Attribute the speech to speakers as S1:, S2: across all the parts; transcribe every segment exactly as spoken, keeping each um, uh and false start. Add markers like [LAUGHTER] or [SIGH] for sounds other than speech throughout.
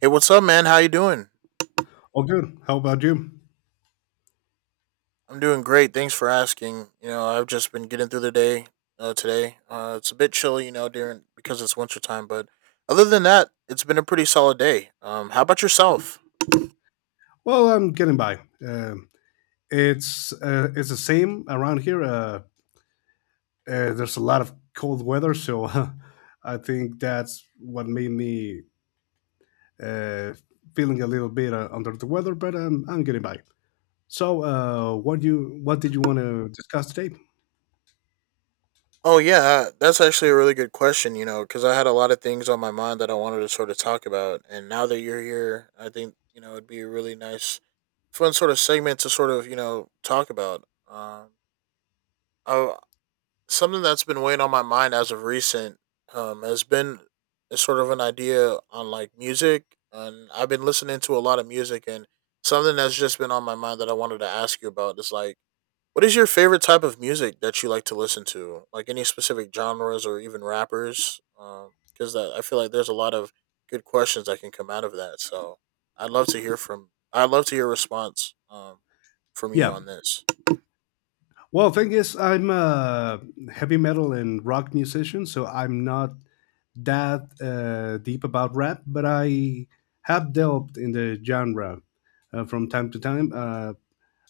S1: Hey, what's up, man? How you doing?
S2: All good. How about you?
S1: I'm doing great. Thanks for asking. You know, I've just been getting through the day uh, today. Uh, it's a bit chilly, you know, during because it's winter time. But other than that, it's been a pretty solid day. Um, how about yourself?
S2: Well, I'm getting by. Um it's uh, it's the same around here. Uh, uh, there's a lot of cold weather, so [LAUGHS] I think that's what made me uh, feeling a little bit uh, under the weather. But um, I'm getting by. So, uh, what you what did you want to discuss today?
S1: Oh yeah, uh, that's actually a really good question. You know, because I had a lot of things on my mind that I wanted to sort of talk about, and now that you're here, I think you know it'd be a really nice, fun sort of segment to sort of you know talk about. Um, I Something that's been weighing on my mind as of recent um, has been a sort of an idea on like music, and I've been listening to a lot of music. And something that's just been on my mind that I wanted to ask you about is like, what is your favorite type of music that you like to listen to? Like any specific genres or even rappers? Because that I feel like there's a lot of good questions that can come out of that. So I'd love to hear from. I'd love to hear a response um, from you
S2: Yeah.
S1: on this.
S2: Well, thing is, I'm a heavy metal and rock musician, so I'm not that uh, deep about rap, but I have delved in the genre uh, from time to time. Uh,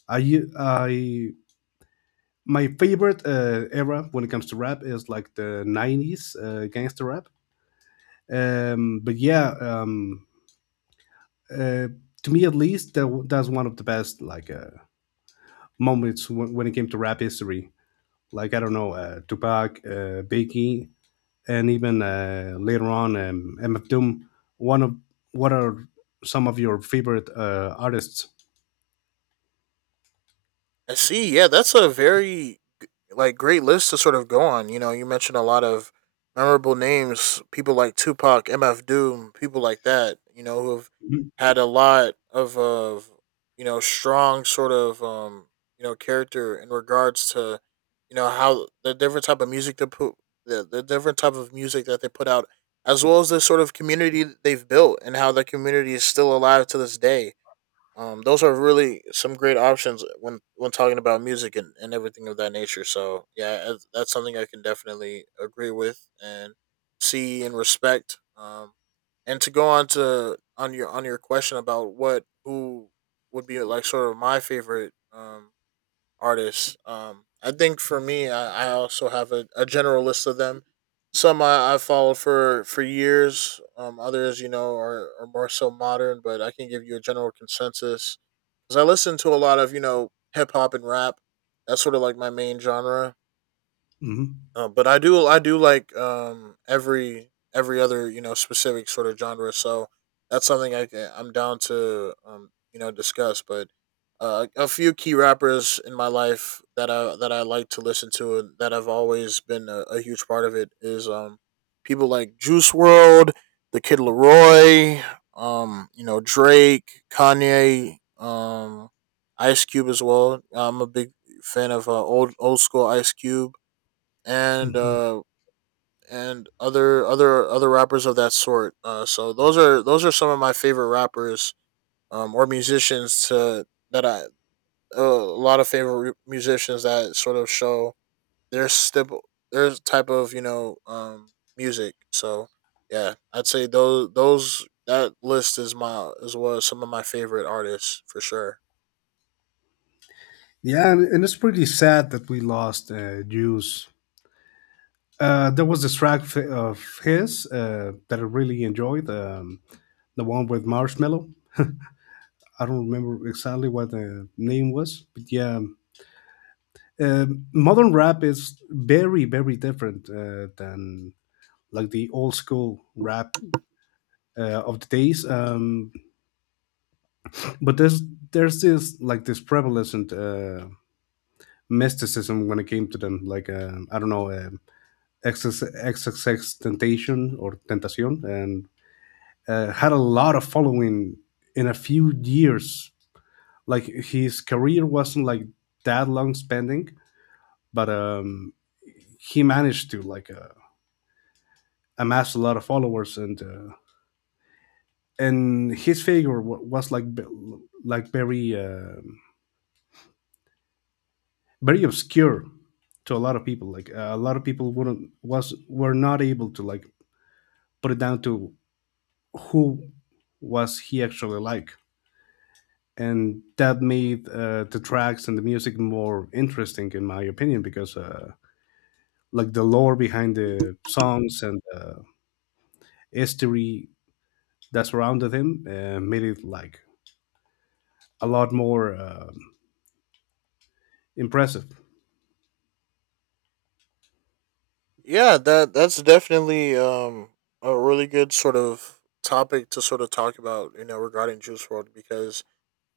S2: I, u- I My favorite uh, era when it comes to rap is like the nineties uh, gangster rap. Um, but yeah. um, uh, to me at least, that, w- that's one of the best, like, uh, moments when, when it came to rap history. Like, I don't know, uh, Tupac, uh, Biggie, and even uh, later on um, M F Doom. One of What are some of your favorite uh, artists?
S1: I see. Yeah, that's a very like great list to sort of go on. You know, you mentioned a lot of memorable names, people like Tupac, MF Doom, people like that. You know, who've had a lot of of you know strong sort of um you know character in regards to you know how the different type of music to put the, the different type of music that they put out as well as the sort of community that they've built and how that community is still alive to this day, um, those are really some great options when when talking about music and, and everything of that nature. So yeah, that's that's something I can definitely agree with and see and respect. Um, and to go on to on your on your question about what who would be like sort of my favorite um artists. Um, I think for me, I, I also have a, a general list of them. Some I, I followed for for years. Um, others, you know, are, are more so modern, but I can give you a general consensus. Cause I listen to a lot of you know hip hop and rap. That's sort of like my main genre.
S2: Hmm.
S1: Uh, but I do I do like um every every other you know specific sort of genre. So that's something I ca- I'm down to um you know discuss. But uh, a few key rappers in my life that I that I like to listen to and that have always been a, a huge part of it is um people like Juice World, the Kid Leroy, um you know Drake, Kanye, um Ice Cube as well. I'm a big fan of uh, old old school Ice Cube and
S2: Hmm.
S1: uh and other other other rappers of that sort. Uh, so those are those are some of my favorite rappers um or musicians to that I a lot of favorite musicians that sort of show their stip their type of you know um music. So yeah, I'd say those those that list is my as well as some of my favorite artists for sure.
S2: Yeah, and, and it's pretty sad that we lost uh, Juice. Uh, there was this track f- of his uh, that I really enjoyed, um, the one with Marshmello. I don't remember exactly what the name was, but yeah. Um, um, modern rap is very, very different uh, than, like, the old school rap uh, of the days. Um, but there's there's this, like, this prevalent uh, mysticism when it came to them, like, um, I don't know, um, xxx temptation or tentacion, and uh, had a lot of following in a few years. Like, his career wasn't, like, that long spending, but um, he managed to, like, uh, amass a lot of followers, and uh, and his figure wa- was, like, be- like, very, uh, very obscure to a lot of people. Like, uh, a lot of people wouldn't was were not able to, like, put it down to who was he, actually, like. And that made uh, the tracks and the music more interesting, in my opinion, because uh, like, the lore behind the songs and uh, history that surrounded him uh, made it, like, a lot more uh, impressive.
S1: Yeah, that that's definitely um a really good sort of topic to sort of talk about, you know, regarding Juice World because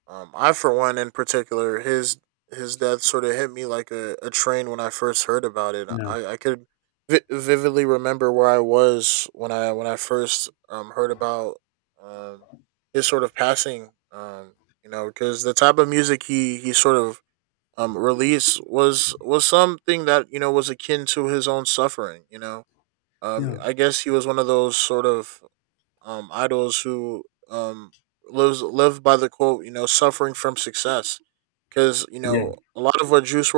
S1: um I for one in particular his his death sort of hit me like a, a train when I first heard about it.
S2: Yeah.
S1: I I could vi- vividly remember where I was when I when I first um heard about um his sort of passing, um you know because the type of music he he sort of um release was was something that you know was akin to his own suffering you know, um
S2: Yeah.
S1: I guess he was one of those sort of um idols who um lives lived by the quote you know suffering from success because you
S2: Yeah.
S1: know a lot of what juice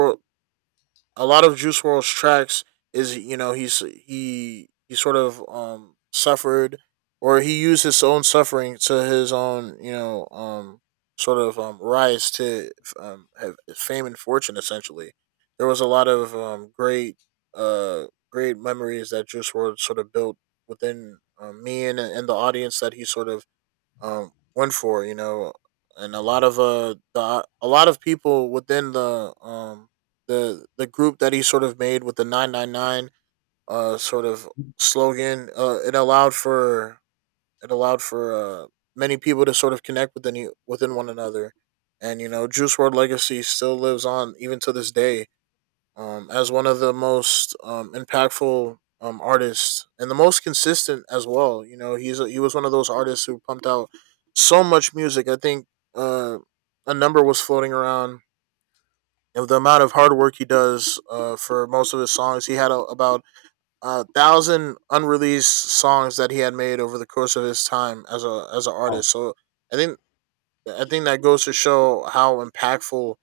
S1: a lot of Juice World's tracks is you know he's he he sort of um suffered or he used his own suffering to his own you know um sort of um rise to um have fame and fortune essentially. There was a lot of um great uh great memories that Juice World sort of built within, um, me and and the audience that he sort of um went for you know and a lot of uh the, uh, a lot of people within the um the the group that he sort of made with the nine nine nine uh sort of slogan. Uh it allowed for it allowed for uh many people to sort of connect within you- within one another, and you know Juice World legacy still lives on even to this day, um, as one of the most um, impactful um, artists and the most consistent as well. You know, he's a, he was one of those artists who pumped out so much music. I think uh, a number was floating around of the amount of hard work he does uh, for most of his songs. He had a, about a thousand unreleased songs that he had made over the course of his time as a as an
S2: Oh.
S1: artist. So I think I think that goes to show how impactful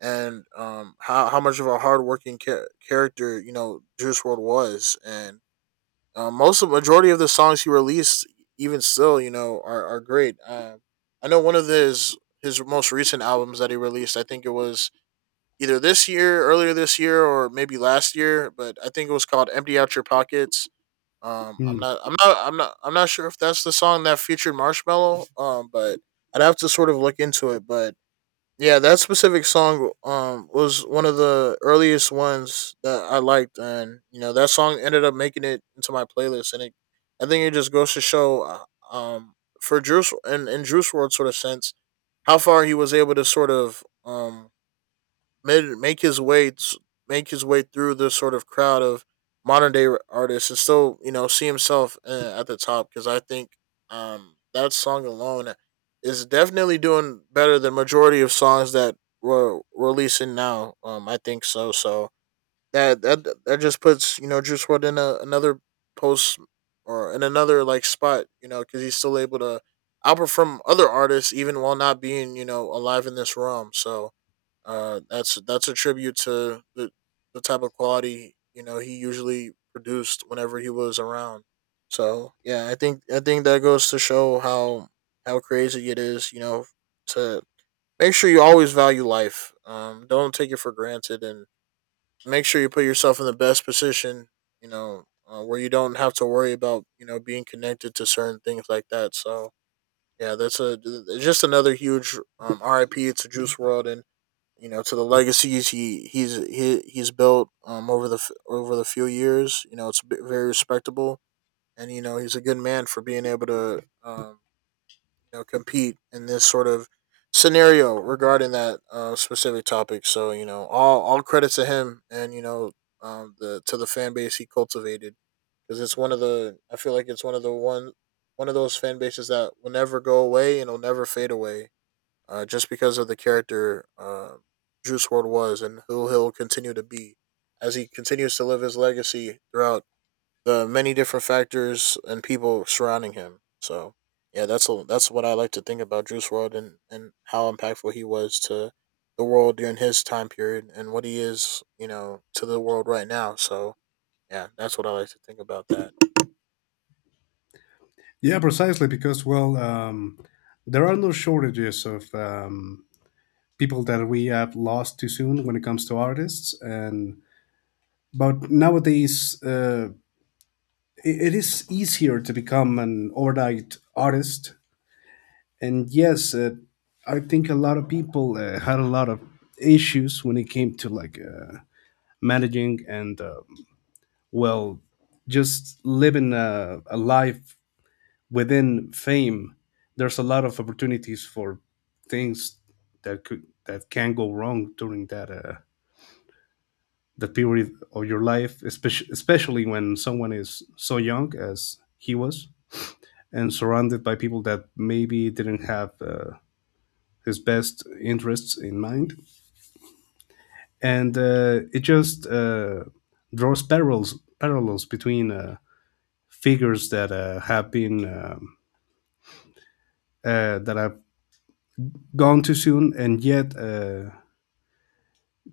S1: and um how, how much of a hardworking char- character you know Juice World was, and uh, most of majority of the songs he released, even still, you know, are are great. Um, I know one of his his most recent albums that he released, I think it was either this year, earlier this year, or maybe last year, but I think it was called "Empty Out Your Pockets." Um, I'm
S2: Mm,
S1: not, I'm not, I'm not, I'm not sure if that's the song that featured Marshmello. Um, but I'd have to sort of look into it, but yeah, that specific song um was one of the earliest ones that I liked, and you know that song ended up making it into my playlist, and it I think it just goes to show uh, um for Juice and in, in Juice World sort of sense how far he was able to sort of um made, make his way make his way through this sort of crowd of modern day artists and still you know see himself uh, at the top because I think, um, that song alone is definitely doing better than majority of songs that we're releasing now. Um, I think so. So that that that just puts you know Juice World in a, another post or in another like spot, you know, because he's still able to outperform other artists even while not being you know alive in this realm. So uh, that's that's a tribute to the the type of quality you know he usually produced whenever he was around. So yeah, I think I think that goes to show how how crazy it is, you know, to make sure you always value life. Um, don't take it for granted, and make sure you put yourself in the best position, you know, uh, where you don't have to worry about you know being connected to certain things like that. So yeah, that's a it's just another huge, um, RIP to Juice World, and you know to the
S2: yeah.
S1: legacies he he's he, he's built um over the over the few years. You know it's very respectable and you know he's a good man for being able to um you know compete in this sort of scenario regarding that uh, specific topic. So you know all all credit to him and you know um the to the fan base he cultivated because it's one of the i feel like it's one of the one one of those fan bases that will never go away and will never fade away uh, just because of the character, uh, Juice World was and who he'll continue to be as he continues to live his legacy throughout the many different factors and people surrounding him. So yeah, that's a, that's what I like to think about Juice World and and how impactful he was to the world during his time period and what he is, you know, to the world right now. So yeah, that's what I like to think about that.
S2: Yeah, precisely, because, well, um, there are no shortages of um, people that we have lost too soon when it comes to artists. And, but nowadays, uh, it, it is easier to become an overnight artist. And yes, uh, I think a lot of people uh, had a lot of issues when it came to, like, uh, managing and, uh, well, just living a, a life within fame. There's a lot of opportunities for things that could that can go wrong during that uh, the period of your life, especially especially when someone is so young as he was, and surrounded by people that maybe didn't have uh, his best interests in mind, and uh, it just uh, draws parallels parallels between uh, figures that uh, have been, um, uh, that have gone too soon, and yet uh,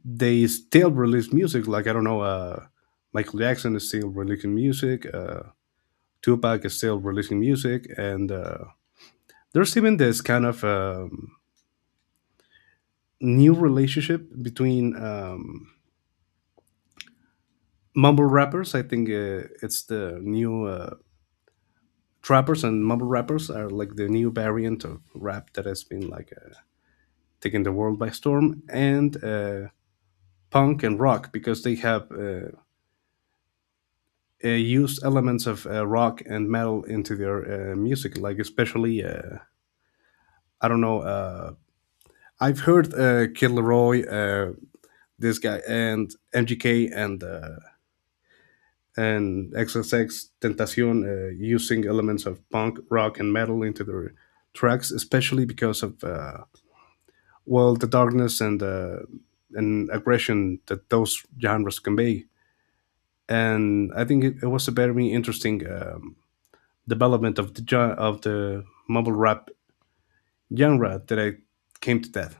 S2: they still release music. Like, I don't know, uh, Michael Jackson is still releasing music. Uh, Tupac is still releasing music, and uh, there's even this kind of um, new relationship between um, mumble rappers. I think uh, it's the new uh, trappers and mumble rappers are like the new variant of rap that has been, like, uh, taking the world by storm, and uh, punk and rock, because they have. Uh, uh, used elements of uh, rock and metal into their uh, music, like, especially, uh, I don't know. Uh, I've heard uh, Kid Laroi, uh, this guy, and M G K, and uh, and XsX Tentacion, uh, using elements of punk, rock, and metal into their tracks, especially because of, uh, well, the darkness and uh, and aggression that those genres convey. And I think it, it was a very interesting um, development of the gen- of the mumble rap genre that I came to that.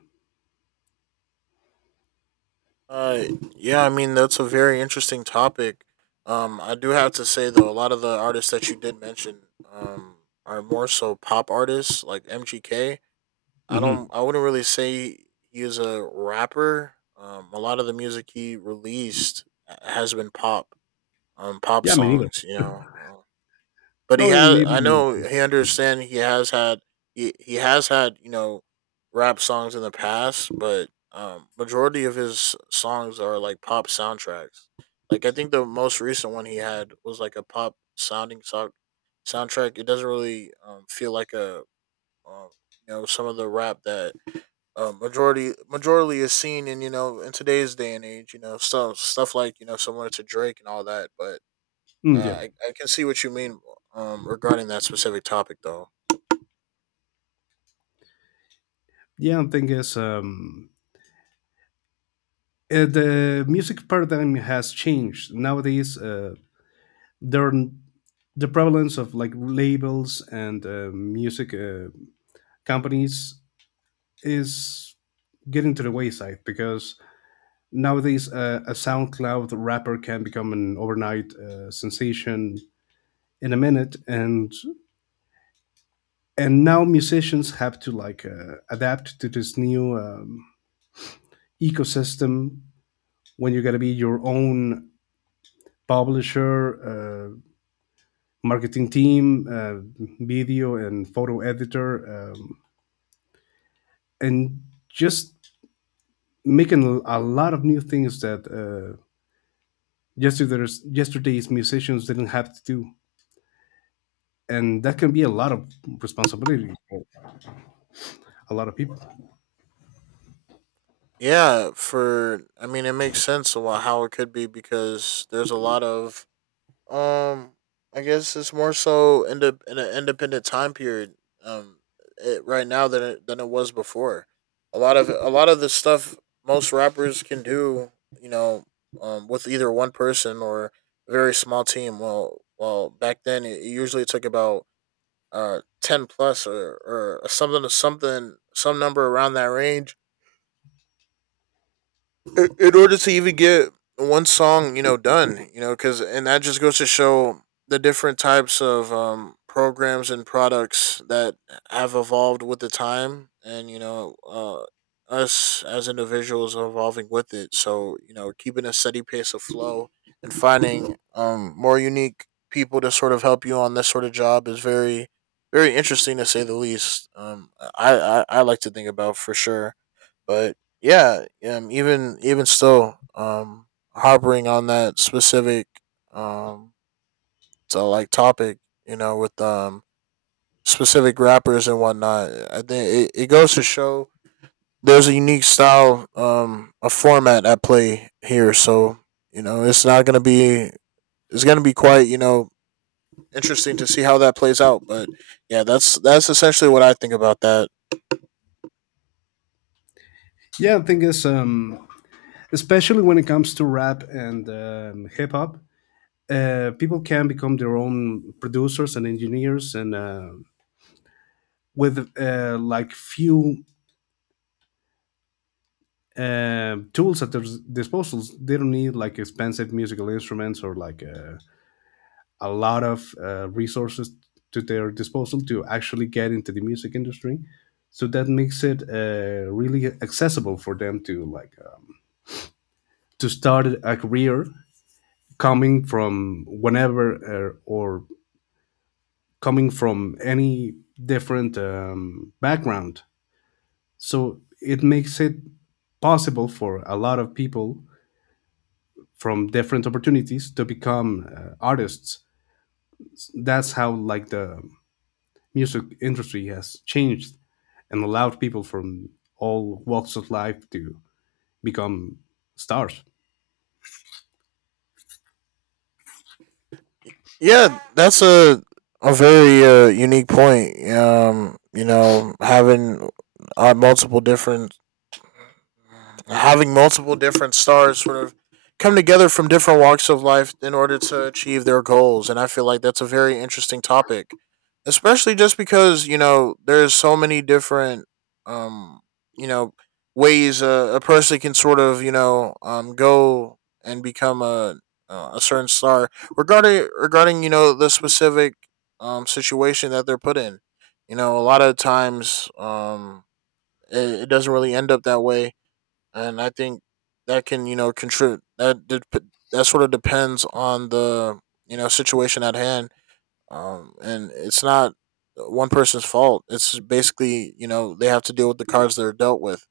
S1: Uh, yeah, I mean that's a very interesting topic. Um, I do have to say though, a lot of the artists that you did mention, um, are more so pop artists like M G K. I don't,
S2: Hmm.
S1: I wouldn't really say he is a rapper. Um, a lot of the music he released has been pop, um, pop
S2: Yeah, me neither.
S1: songs. You know. Um, but he
S2: No. And
S1: has. I
S2: even,
S1: know he understand. He has had. He he has had, you know, rap songs in the past, but um, majority of his songs are like pop soundtracks. Like I think the most recent one he had was like a pop sounding so- soundtrack. It doesn't really um, feel like a um, you know, some of the rap that um, majority majority is seen in, you know, in today's day and age. You know, stuff stuff like, you know, similar to Drake and all that, but
S2: mm, yeah.
S1: uh, I, I can see what you mean um, regarding that specific topic, though.
S2: Yeah. The thing is, um, uh, the music paradigm has changed nowadays. Uh, there, are n- the prevalence of, like, labels and uh, music uh, companies is getting to the wayside, because nowadays, uh, a SoundCloud rapper can become an overnight uh, sensation in a minute. And and now musicians have to, like, uh, adapt to this new um, ecosystem, when you gotta be your own publisher, uh, marketing team, uh, video and photo editor, um, and just making a lot of new things that uh, yesterday's yesterday's musicians didn't have to do. And that can be a lot of responsibility for a lot of people.
S1: Yeah, for, I mean, it makes sense a lot how it could be because there's a lot of um, I guess it's more so in the in an independent time period um it, right now, than it, than it was before. A lot of a lot of the stuff most rappers can do, you know, um, with either one person or a very small team. Well, well, back then it usually took about uh ten plus, or or something something some number around that range in order to even get one song, you know, done, you know, because, and that just goes to show the different types of um, programs and products that have evolved with the time, and, you know, uh, us as individuals are evolving with it. So, you know, keeping a steady pace of flow and finding um, more unique people to sort of help you on this sort of job is very, very interesting to say the least. Um, I, I I like to think about, for sure, but yeah, yeah, um, even even still, um, harboring on that specific um, so like topic, you know, with um specific rappers and whatnot. I think it, it goes to show there's a unique style, um, a format at play here. So, you know, it's not gonna be it's gonna be quite, you know, interesting to see how that plays out. But yeah, that's that's essentially what I think about that.
S2: Yeah, the thing is, um, especially when it comes to rap and, um, hip-hop, uh, people can become their own producers and engineers, and uh, with, uh, like, few uh, tools at their s- disposals, they don't need, like, expensive musical instruments, or, like, uh, a lot of uh, resources to their disposal to actually get into the music industry. So that makes it uh, really accessible for them to, like, um, to start a career coming from whenever, uh, or coming from any different um, background, so it makes it possible for a lot of people from different opportunities to become, uh, artists. That's how, like, the music industry has changed and allowed people from all walks of life to become stars.
S1: Yeah, that's a a very uh, unique point. Um, you know, having uh, multiple different having multiple different stars sort of come together from different walks of life in order to achieve their goals, and I feel like that's a very interesting topic, especially just because, you know, there's so many different um you know ways a, a person can sort of, you know, um, go and become a uh, a certain star, regarding regarding you know the specific um situation that they're put in. You know, a lot of times, um, it, it doesn't really end up that way, and I think that can, you know, contribute that did that sort of depends on the, you know, situation at hand, um, and it's not one person's fault. It's basically, you know, they have to deal with the cards they're dealt with,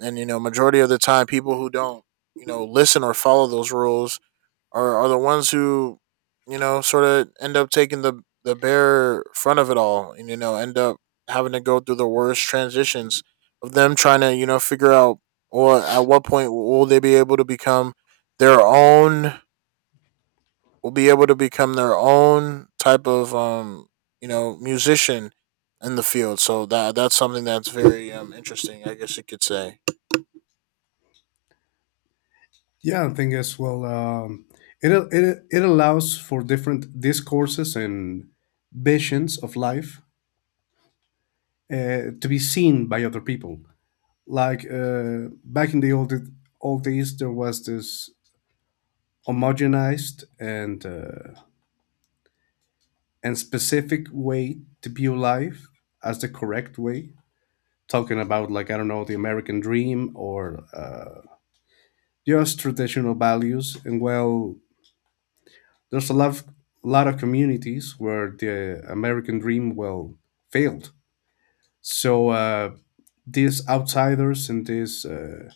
S1: and, you know, majority of the time people who don't, you know, listen or follow those rules are are the ones who, you know, sort of end up taking the the bare front of it all, and you know end up having to go through the worst transitions of them trying to, you know, figure out or at what point will they be able to become their own will be able to become their own type of um you know musician in the field. So that that's something that's very, um, interesting, I guess you could say.
S2: Yeah, I think as well. Um, it, it it allows for different discourses and visions of life uh, to be seen by other people. Like, uh, back in the old old days, there was this homogenized and uh, and specific way to view life as the correct way, talking about, like, I don't know, the American dream, or uh, just traditional values. And, well, there's a lot of, lot of communities where the American dream, well, failed. So, uh, these outsiders and these uh,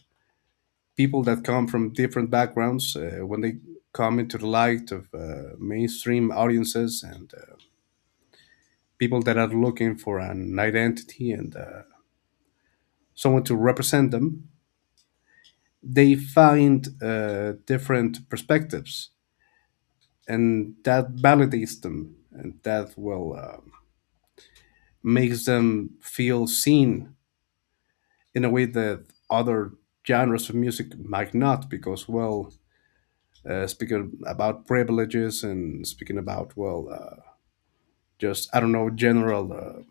S2: people that come from different backgrounds, uh, when they come into the light of uh, mainstream audiences, and uh, people that are looking for an identity, and uh, someone to represent them, they find uh, different perspectives, and that validates them, and that will uh, makes them feel seen in a way that other genres of music might not, because, well, uh, speaking about privileges, and speaking about, well, uh, just, I don't know, general uh,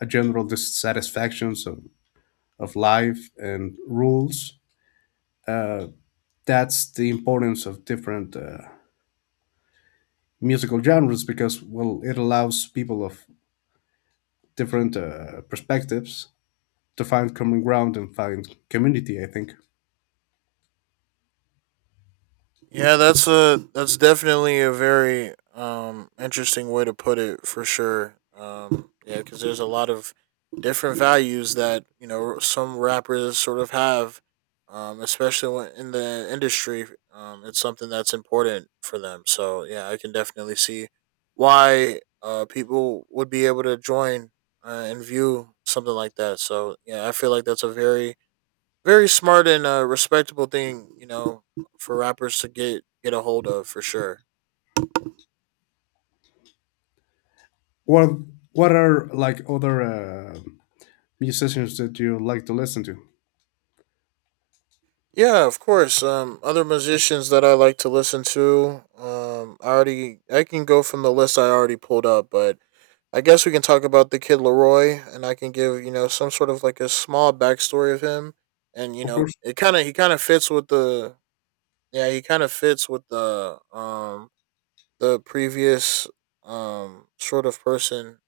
S2: a general dissatisfactions of, of life and rules. uh, that's the importance of different uh, musical genres, because, well, it allows people of different uh, perspectives to find common ground and find community, I think.
S1: Yeah, that's a that's definitely a very, um, interesting way to put it, for sure. Um, yeah, because there's a lot of different values that, you know, some rappers sort of have, um, especially when in the industry. Um, it's something that's important for them. So yeah, I can definitely see why, uh, people would be able to join, uh, and view something like that. So yeah, I feel like that's a very, very smart and a respectable thing, you know, for rappers to get get a hold of, for sure.
S2: What What are, like, other uh, musicians that you like to listen to?
S1: Yeah, of course. Um, other musicians that I like to listen to. Um, I already I can go from the list I already pulled up, but I guess we can talk about the Kid Leroy, and I can give, you know, some sort of like a small backstory of him, and you
S2: Of
S1: know
S2: course.
S1: it kind of he kind of fits with the yeah, he kind of fits with the um the previous um sort of person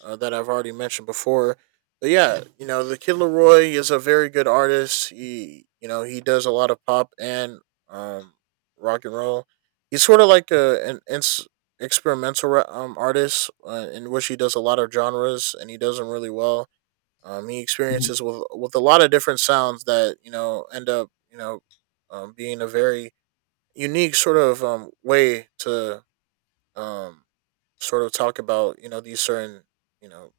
S1: uh, that I've already mentioned before. But yeah, you know, the Kid Leroy is a very good artist. He, you know, he does a lot of pop and um, rock and roll. He's sort of like a an ins- experimental ra- um, artist, uh, in which he does a lot of genres and he does them really well. Um, he
S2: Mhm.
S1: experiences with with a lot of different sounds that, you know, end up, you know, um, being a very unique sort of, um, way to um, sort of talk about, you know, these certain, you know,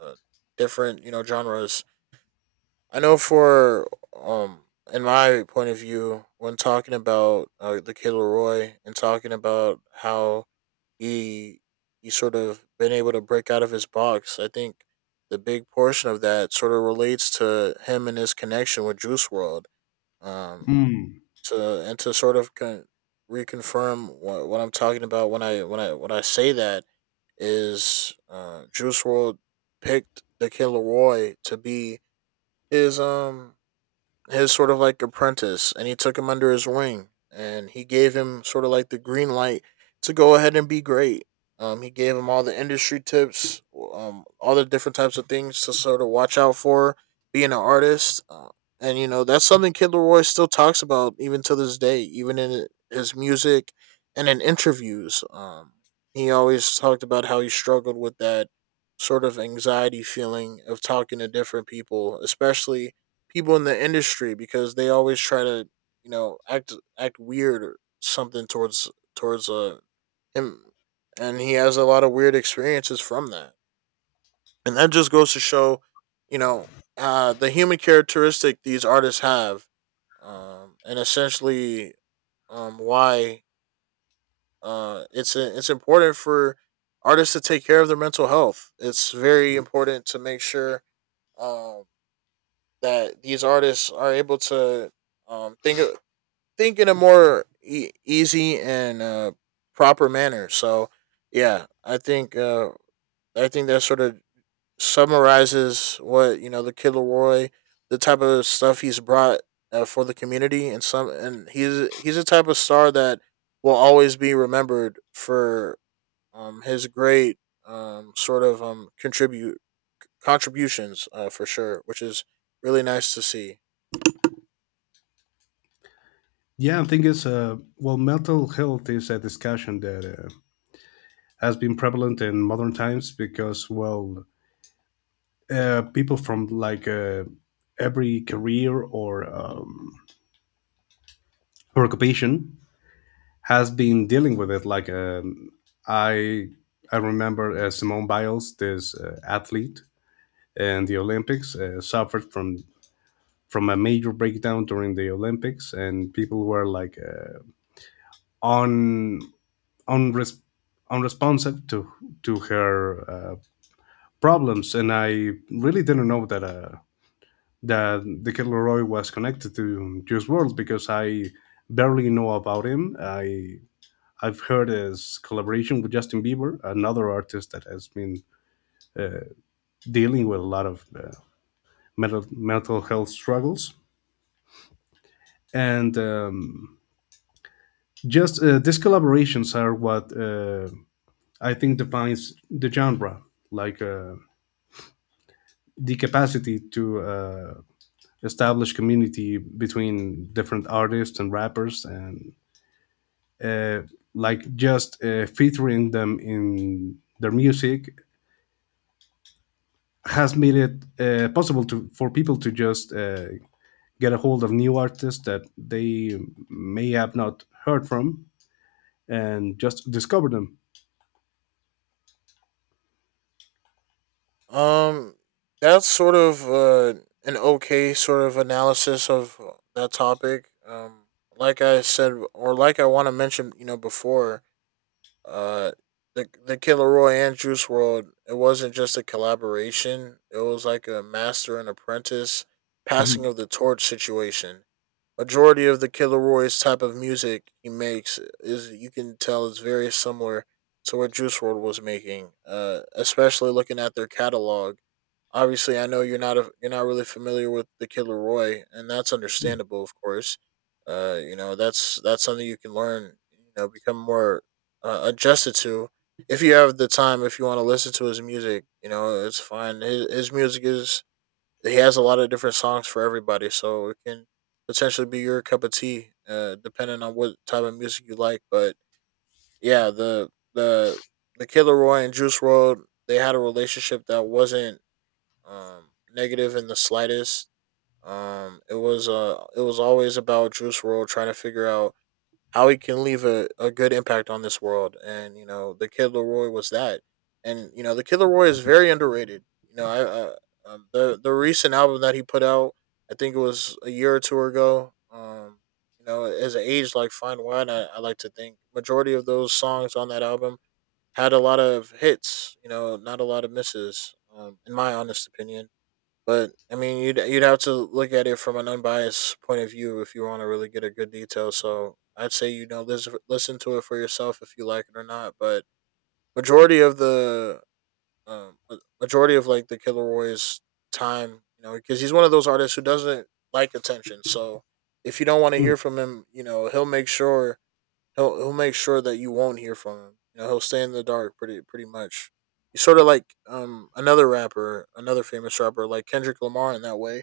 S1: uh, different, you know, genres. I know for um in my point of view, when talking about, uh, the Kid Leroy and talking about how he he sort of been able to break out of his box. I think the big portion of that sort of relates to him and his connection with Juice World. Um,
S2: Mm.
S1: to and to sort of con- reconfirm what, what I'm talking about, when I when I when I say that, is, uh, Juice World picked the Killer Roy to be his um his sort of like apprentice, and he took him under his wing and he gave him sort of like the green light to go ahead and be great. Um, he gave him all the industry tips, um, all the different types of things to sort of watch out for being an artist. Uh, and, you know, that's something Kid Leroy still talks about even to this day, even in his music and in interviews. Um, he always talked about how he struggled with that sort of anxiety feeling of talking to different people, especially people in the industry, because they always try to, you know, act act weird or something towards towards uh him, and he has a lot of weird experiences from that. And that just goes to show, you know, uh, the human characteristic these artists have, um, and essentially, um, why, uh, it's it's important for artists to take care of their mental health. It's very important to make sure, um, that these artists are able to, um, think think in a more e- easy and, uh, proper manner. So yeah, I think, uh, I think that sort of summarizes what, you know, the Kid Leroy, the type of stuff he's brought, uh, for the community, and some and he's he's a type of star that will always be remembered for, um, his great, um, sort of, um, contribute contributions, uh, for sure, which is really nice to see.
S2: Yeah, I think it's, uh, well, mental health is a discussion that uh, has been prevalent in modern times because, well, uh, people from, like, uh, every career or um, or occupation has been dealing with it. Like, um, I I remember uh, Simone Biles, this uh, athlete and the Olympics, uh, suffered from from a major breakdown during the Olympics, and people were, like, uh, un, unres- unresponsive to to her uh, problems, and I really didn't know that uh, that the Kid Leroy was connected to Juice World, because I barely know about him. I I've heard his collaboration with Justin Bieber, another artist that has been uh, dealing with a lot of uh, mental mental health struggles, and um, just, uh, these collaborations are what, uh, I think, defines the genre, like, uh, the capacity to uh, establish community between different artists and rappers, and, uh, like, just uh, featuring them in their music has made it uh, possible to for people to just uh, get a hold of new artists that they may have not heard from, and just discover them.
S1: Um, that's sort of, uh, an okay sort of analysis of, uh, that topic. Um, like I said, or like I want to mention, you know, before, uh, the the Killer Roy and Juice World, it wasn't just a collaboration. It was like a master and apprentice passing
S2: Mhm.
S1: of the torch situation. Majority of the Killer Roy's type of music he makes, is, you can tell, is very similar to what Juice World was making. Uh, especially looking at their catalog. Obviously, I know you're not a, you're not really familiar with the Killer Roy, and that's understandable, of course. Uh, you know, that's that's something you can learn. You know, become more, uh, adjusted to, if you have the time. If you want to listen to his music, you know, it's fine. His, his music is he has a lot of different songs for everybody, so it can potentially be your cup of tea, uh, depending on what type of music you like. But yeah, the the the Killer Roy and Juice World, they had a relationship that wasn't, um, negative in the slightest. Um, it was uh, it was always about Juice World trying to figure out how he can leave a, a good impact on this world. And, you know, the Kid Laroi was that. And, you know, the Kid Laroi is very underrated. You know, I, I um, the, the recent album that he put out, I think it was a year or two ago. Um, you know, as an age like fine wine, I, I like to think majority of those songs on that album had a lot of hits, you know, not a lot of misses, um, in my honest opinion. But I mean, you'd you'd have to look at it from an unbiased point of view if you want to really get a good detail. So I'd say, you know, listen listen to it for yourself if you like it or not. But majority of the um, ma- majority of like the Killer Roy's time, you know, because he's one of those artists who doesn't like attention. So if you don't want to
S2: Mm.
S1: hear from him, you know, he'll make sure he'll he'll make sure that you won't hear from him. You know, he'll stay in the dark pretty pretty much. He's sort of like um another rapper, another famous rapper like Kendrick Lamar in that way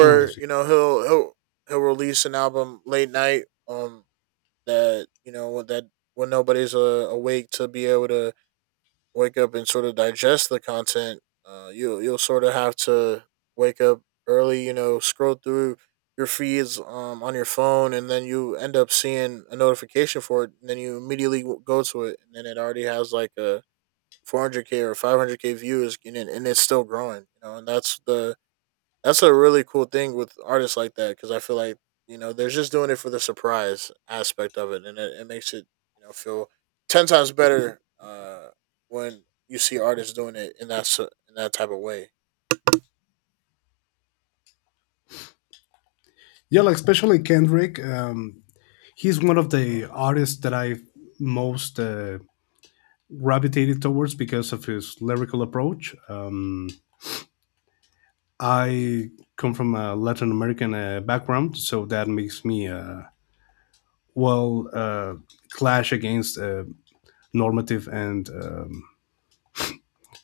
S2: Oh, I see.
S1: you know he'll he'll he'll release an album late night um that you know that when nobody's uh, awake to be able to wake up and sort of digest the content. uh you you'll sort of have to wake up early, you know, scroll through your feeds um on your phone, and then you end up seeing a notification for it, and then you immediately w- go to it, and then it already has like a four hundred k or five hundred k views, and, it, and it's still growing, you know. And that's the that's a really cool thing with artists like that, because I feel like you know they're just doing it for the surprise aspect of it, and it, it makes it you know feel ten times better uh, when you see artists doing it in that s- in that type of way.
S2: Yeah, like, especially Kendrick. Um, he's one of the artists that I most uh, gravitated towards because of his lyrical approach. Um, I come from a Latin American uh, background, so that makes me, uh, well uh, clash against uh, normative and, um,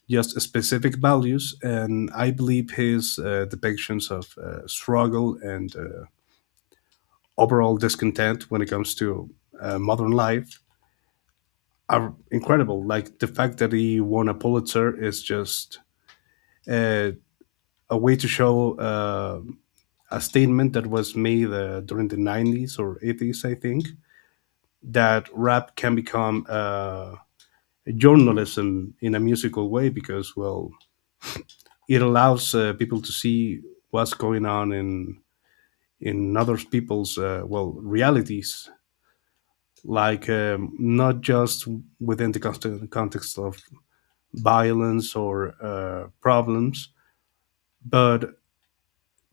S2: just, specific values. And I believe his uh, depictions of uh, struggle and uh, overall discontent when it comes to uh, modern life are incredible. Like the fact that he won a Pulitzer is just, uh, a way to show uh, a statement that was made uh, during the nineties or eighties, I think, that rap can become uh, journalism in a musical way, because, well, it allows uh, people to see what's going on in in other people's, uh, well, realities. Like, um, not just within the context of violence or uh, problems, but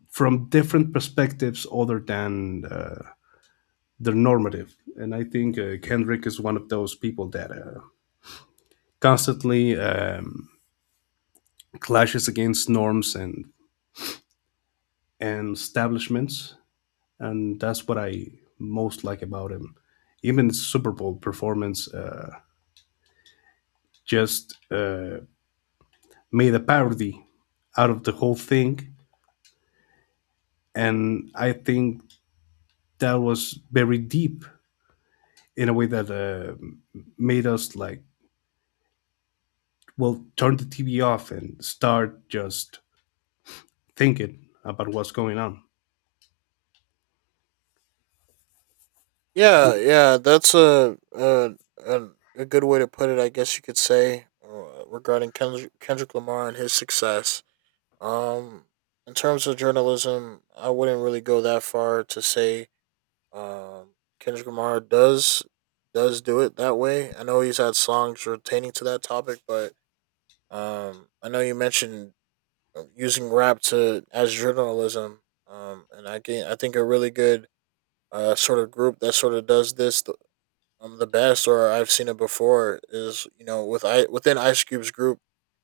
S2: from different perspectives other than, uh, the normative. And I think uh, Kendrick is one of those people that uh, constantly um, clashes against norms and and establishments, and that's what I most like about him. Even the Super Bowl performance uh, just uh, made a parody out of the whole thing, and I think that was very deep in a way that uh, made us, like, will turn the T V off and start just thinking about what's going on.
S1: Yeah, yeah, that's a a, a, a good way to put it. I guess you could say, uh, regarding Kendrick, Kendrick Lamar and his success. Um, in terms of journalism, I wouldn't really go that far to say. Um, Kendrick Lamar does does do it that way. I know he's had songs pertaining to that topic, but um, I know you mentioned uh, using rap to as journalism. Um, and I can I think a really good uh sort of group that sort of does this the, um the best, or I've seen it before, is you know with I within Ice Cube's group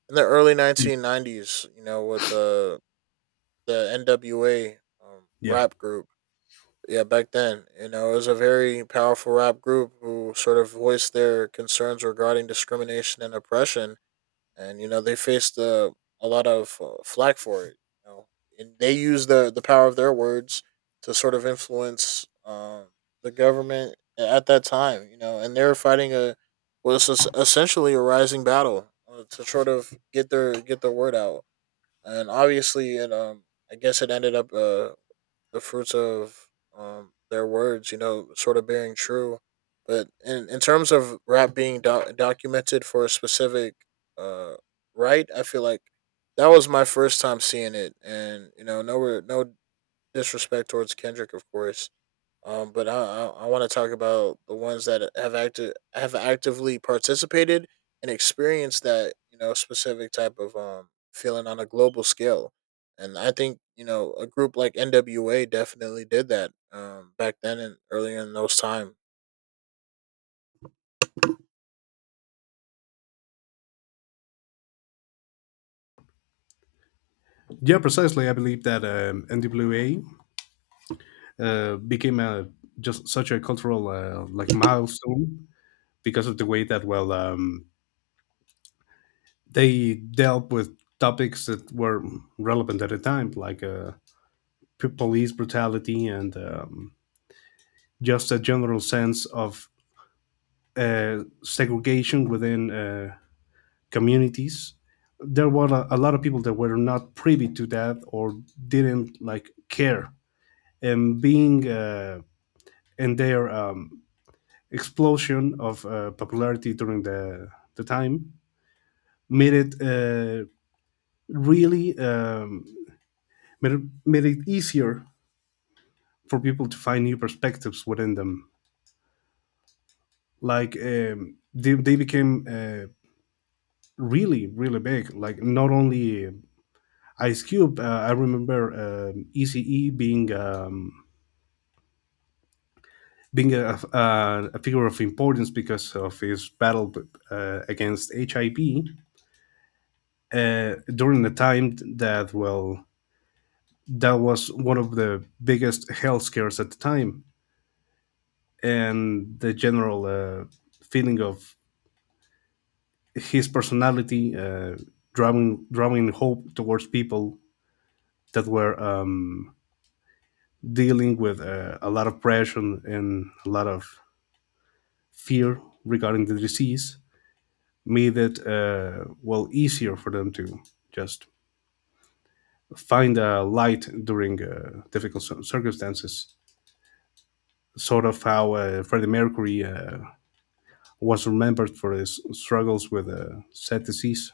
S1: in the early
S2: Mm.
S1: nineteen nineties. You know with the the N W A um,
S2: Yeah,
S1: rap group. Yeah, back then, you know, it was a very powerful rap group who sort of voiced their concerns regarding discrimination and oppression, and you know they faced uh, a lot of uh, flack for it. You know, and they used the the power of their words to sort of influence um, the government at that time. You know, and they were fighting a was es- essentially a rising battle, uh, to sort of get their get their word out, and obviously, it um, I guess it ended up, uh the fruits of um their words, you know, sort of bearing true. But in in terms of rap being doc- documented for a specific uh right, I feel like that was my first time seeing it, and you know, no re- no disrespect towards Kendrick, of course, um, but I I, I want to talk about the ones that have active have actively participated and experienced that you know specific type of um feeling on a global scale, and I think you know a group like N W A definitely did that um back then and earlier in those time.
S2: yeah, precisely. I believe that um, N W A uh, became a just such a cultural, uh, like, milestone because of the way that, well, um, they dealt with topics that were relevant at the time, like, uh, p- police brutality, and um, just a general sense of uh, segregation within uh, communities. There were a, a lot of people that were not privy to that, or didn't, like, care. And being uh, in their um, explosion of uh, popularity during the, the time, made it uh, really, um, made, it, made it easier for people to find new perspectives within them. Like, um, they, they became uh, really, really big, like, not only Ice Cube. Uh, I remember, um, E C E being, um, being a, a, a figure of importance because of his battle uh, against H I V uh, during the time that, well, that was one of the biggest health scares at the time, and the general uh, feeling of his personality uh, drawing drawing hope towards people that were, um, dealing with uh, a lot of pressure and a lot of fear regarding the disease, made it, uh, well, easier for them to just find a light during uh, difficult circumstances. Sort of how uh, Freddie Mercury uh, was remembered for his struggles with uh, sad disease.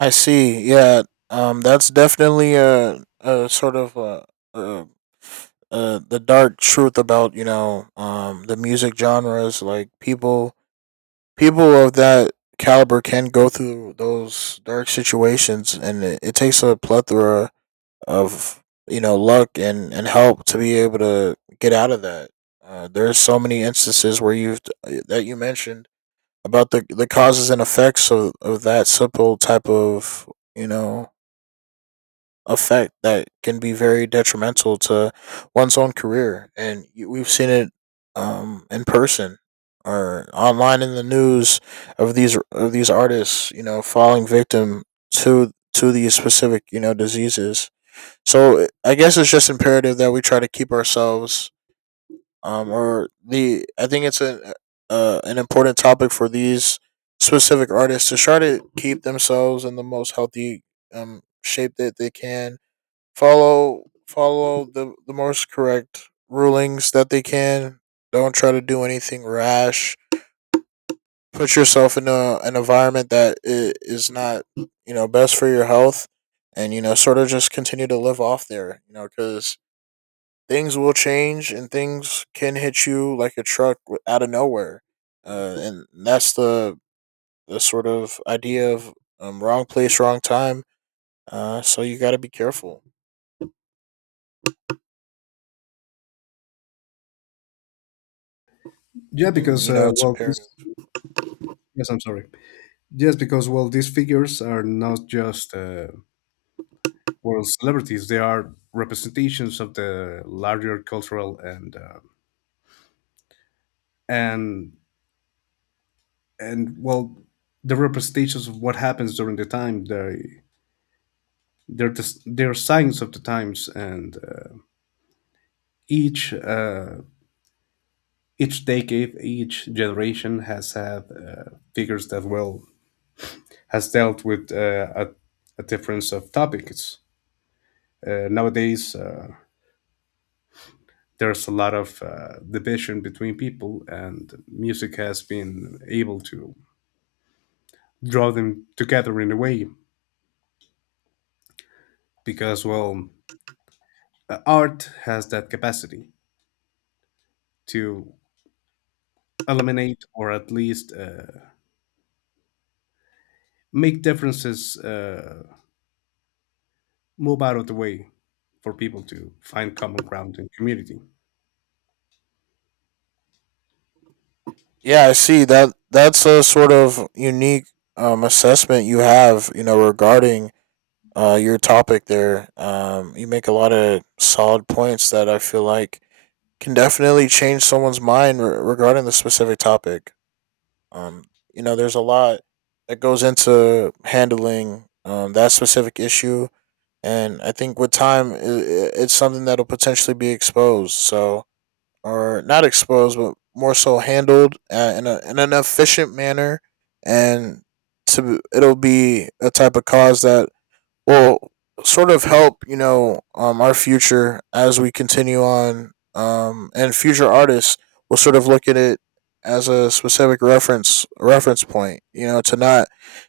S1: I see. Yeah. Um. That's definitely a a sort of a, a, a the dark truth about you know um the music genres, like people people of that caliber can go through those dark situations, and it, it takes a plethora of you know luck and and help to be able to get out of that. Uh, there's so many instances where you've that you mentioned about the the causes and effects of, of that simple type of you know effect that can be very detrimental to one's own career. And y- we've seen it, um, in person or online in the news of these of these artists, you know, falling victim to to these specific you know diseases. So I guess it's just imperative that we try to keep ourselves, um, or the I think it's an uh, an important topic for these specific artists to try to keep themselves in the most healthy um, shape that they can. Follow follow the the most correct rulings that they can. Don't try to do anything rash. Put yourself in a, an environment that i- is not, you know, best for your health, and you know, sort of just continue to live off there. You know, because things will change and things can hit you like a truck w- out of nowhere, uh, and that's the the sort of idea of, um, wrong place, wrong time. Uh, so you got to be careful,
S2: Yeah,
S1: and
S2: because,
S1: you
S2: uh,
S1: know, it's
S2: well,
S1: imperative.
S2: this, yes, I'm sorry. Yes, because, well, these figures are not just uh, world celebrities; they are representations of the larger cultural and, uh, and and well, the representations of what happens during the time they they're just they're signs of the times. And uh, each uh, each decade, each generation has had uh, figures that, well, has dealt with uh, a, a difference of topics. Uh, nowadays, uh, there's a lot of uh, division between people, and music has been able to draw them together in a way, because, well, uh, art has that capacity to eliminate, or at least, uh, make differences uh, move out of the way for people to find common ground in community.
S1: Yeah, I see that. That's a sort of unique um, assessment you have, you know, regarding uh, your topic there. Um, you make a lot of solid points that I feel like can definitely change someone's mind re- regarding the specific topic. Um, you know, there's a lot that goes into handling um, that specific issue, and I think with time, i i- it's something that'll potentially be exposed. So, or not exposed, but more so handled, uh, in, a, in an efficient manner, and to it'll be a type of cause that will sort of help you know um, our future as we continue on, um, and future artists will sort of look at it as a specific reference reference point, you know, to not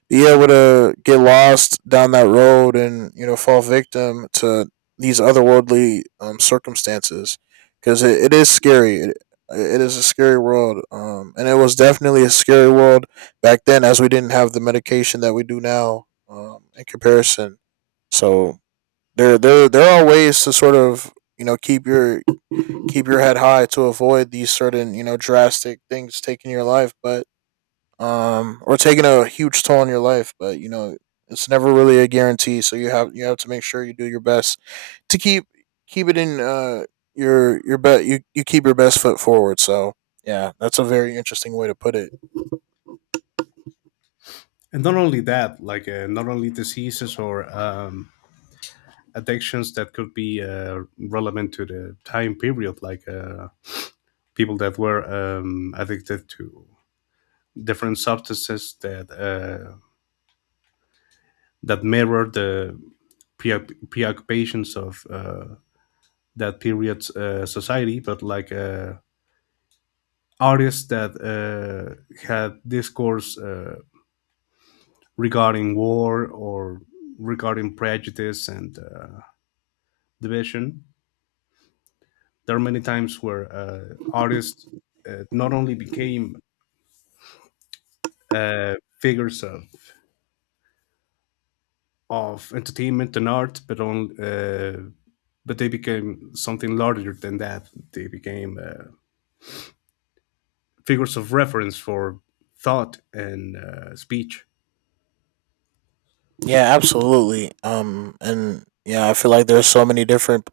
S1: be able to get lost down that road and you know fall victim to these otherworldly um, circumstances, because it, it is scary, it, it is a scary world, um, and it was definitely a scary world back then, as we didn't have the medication that we do now, um, in comparison. So there there there are ways to sort of you know keep your keep your head high to avoid these certain you know drastic things taking your life, but um or taking a huge toll on your life. But you know it's never really a guarantee, so you have you have to make sure you do your best to keep keep it in uh your your bet you you keep your best foot forward. So yeah, that's a very interesting way to put it.
S2: And not only that, like, uh, not only diseases or, um, addictions that could be uh, relevant to the time period, like, uh, people that were um, addicted to different substances that uh, that mirror the preoc- preoccupations of uh, that period's uh, society, but like, uh, artists that uh, had discourse uh, regarding war, or regarding prejudice and uh, division. There are many times where uh, artists uh, not only became uh, figures of, of entertainment and art, but on uh, but they became something larger than that. They became uh, figures of reference for thought and uh, speech.
S1: Yeah, absolutely. Um, and yeah, I feel like there's so many different,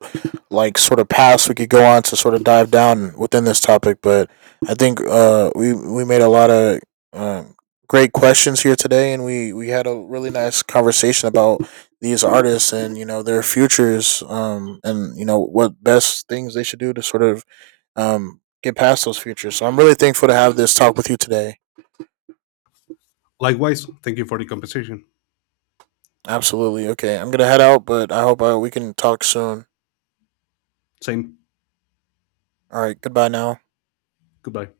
S1: like, sort of paths we could go on to sort of dive down within this topic. But I think uh, we we made a lot of um, great questions here today, and we we had a really nice conversation about these artists and you know their futures, um, and you know what best things they should do to sort of um get past those futures. So I'm really thankful to have this talk with you today.
S2: Likewise, thank you for the conversation.
S1: Absolutely. Okay, I'm gonna head out, but I hope uh, we can talk soon.
S2: Same.
S1: All right, goodbye now.
S2: Goodbye.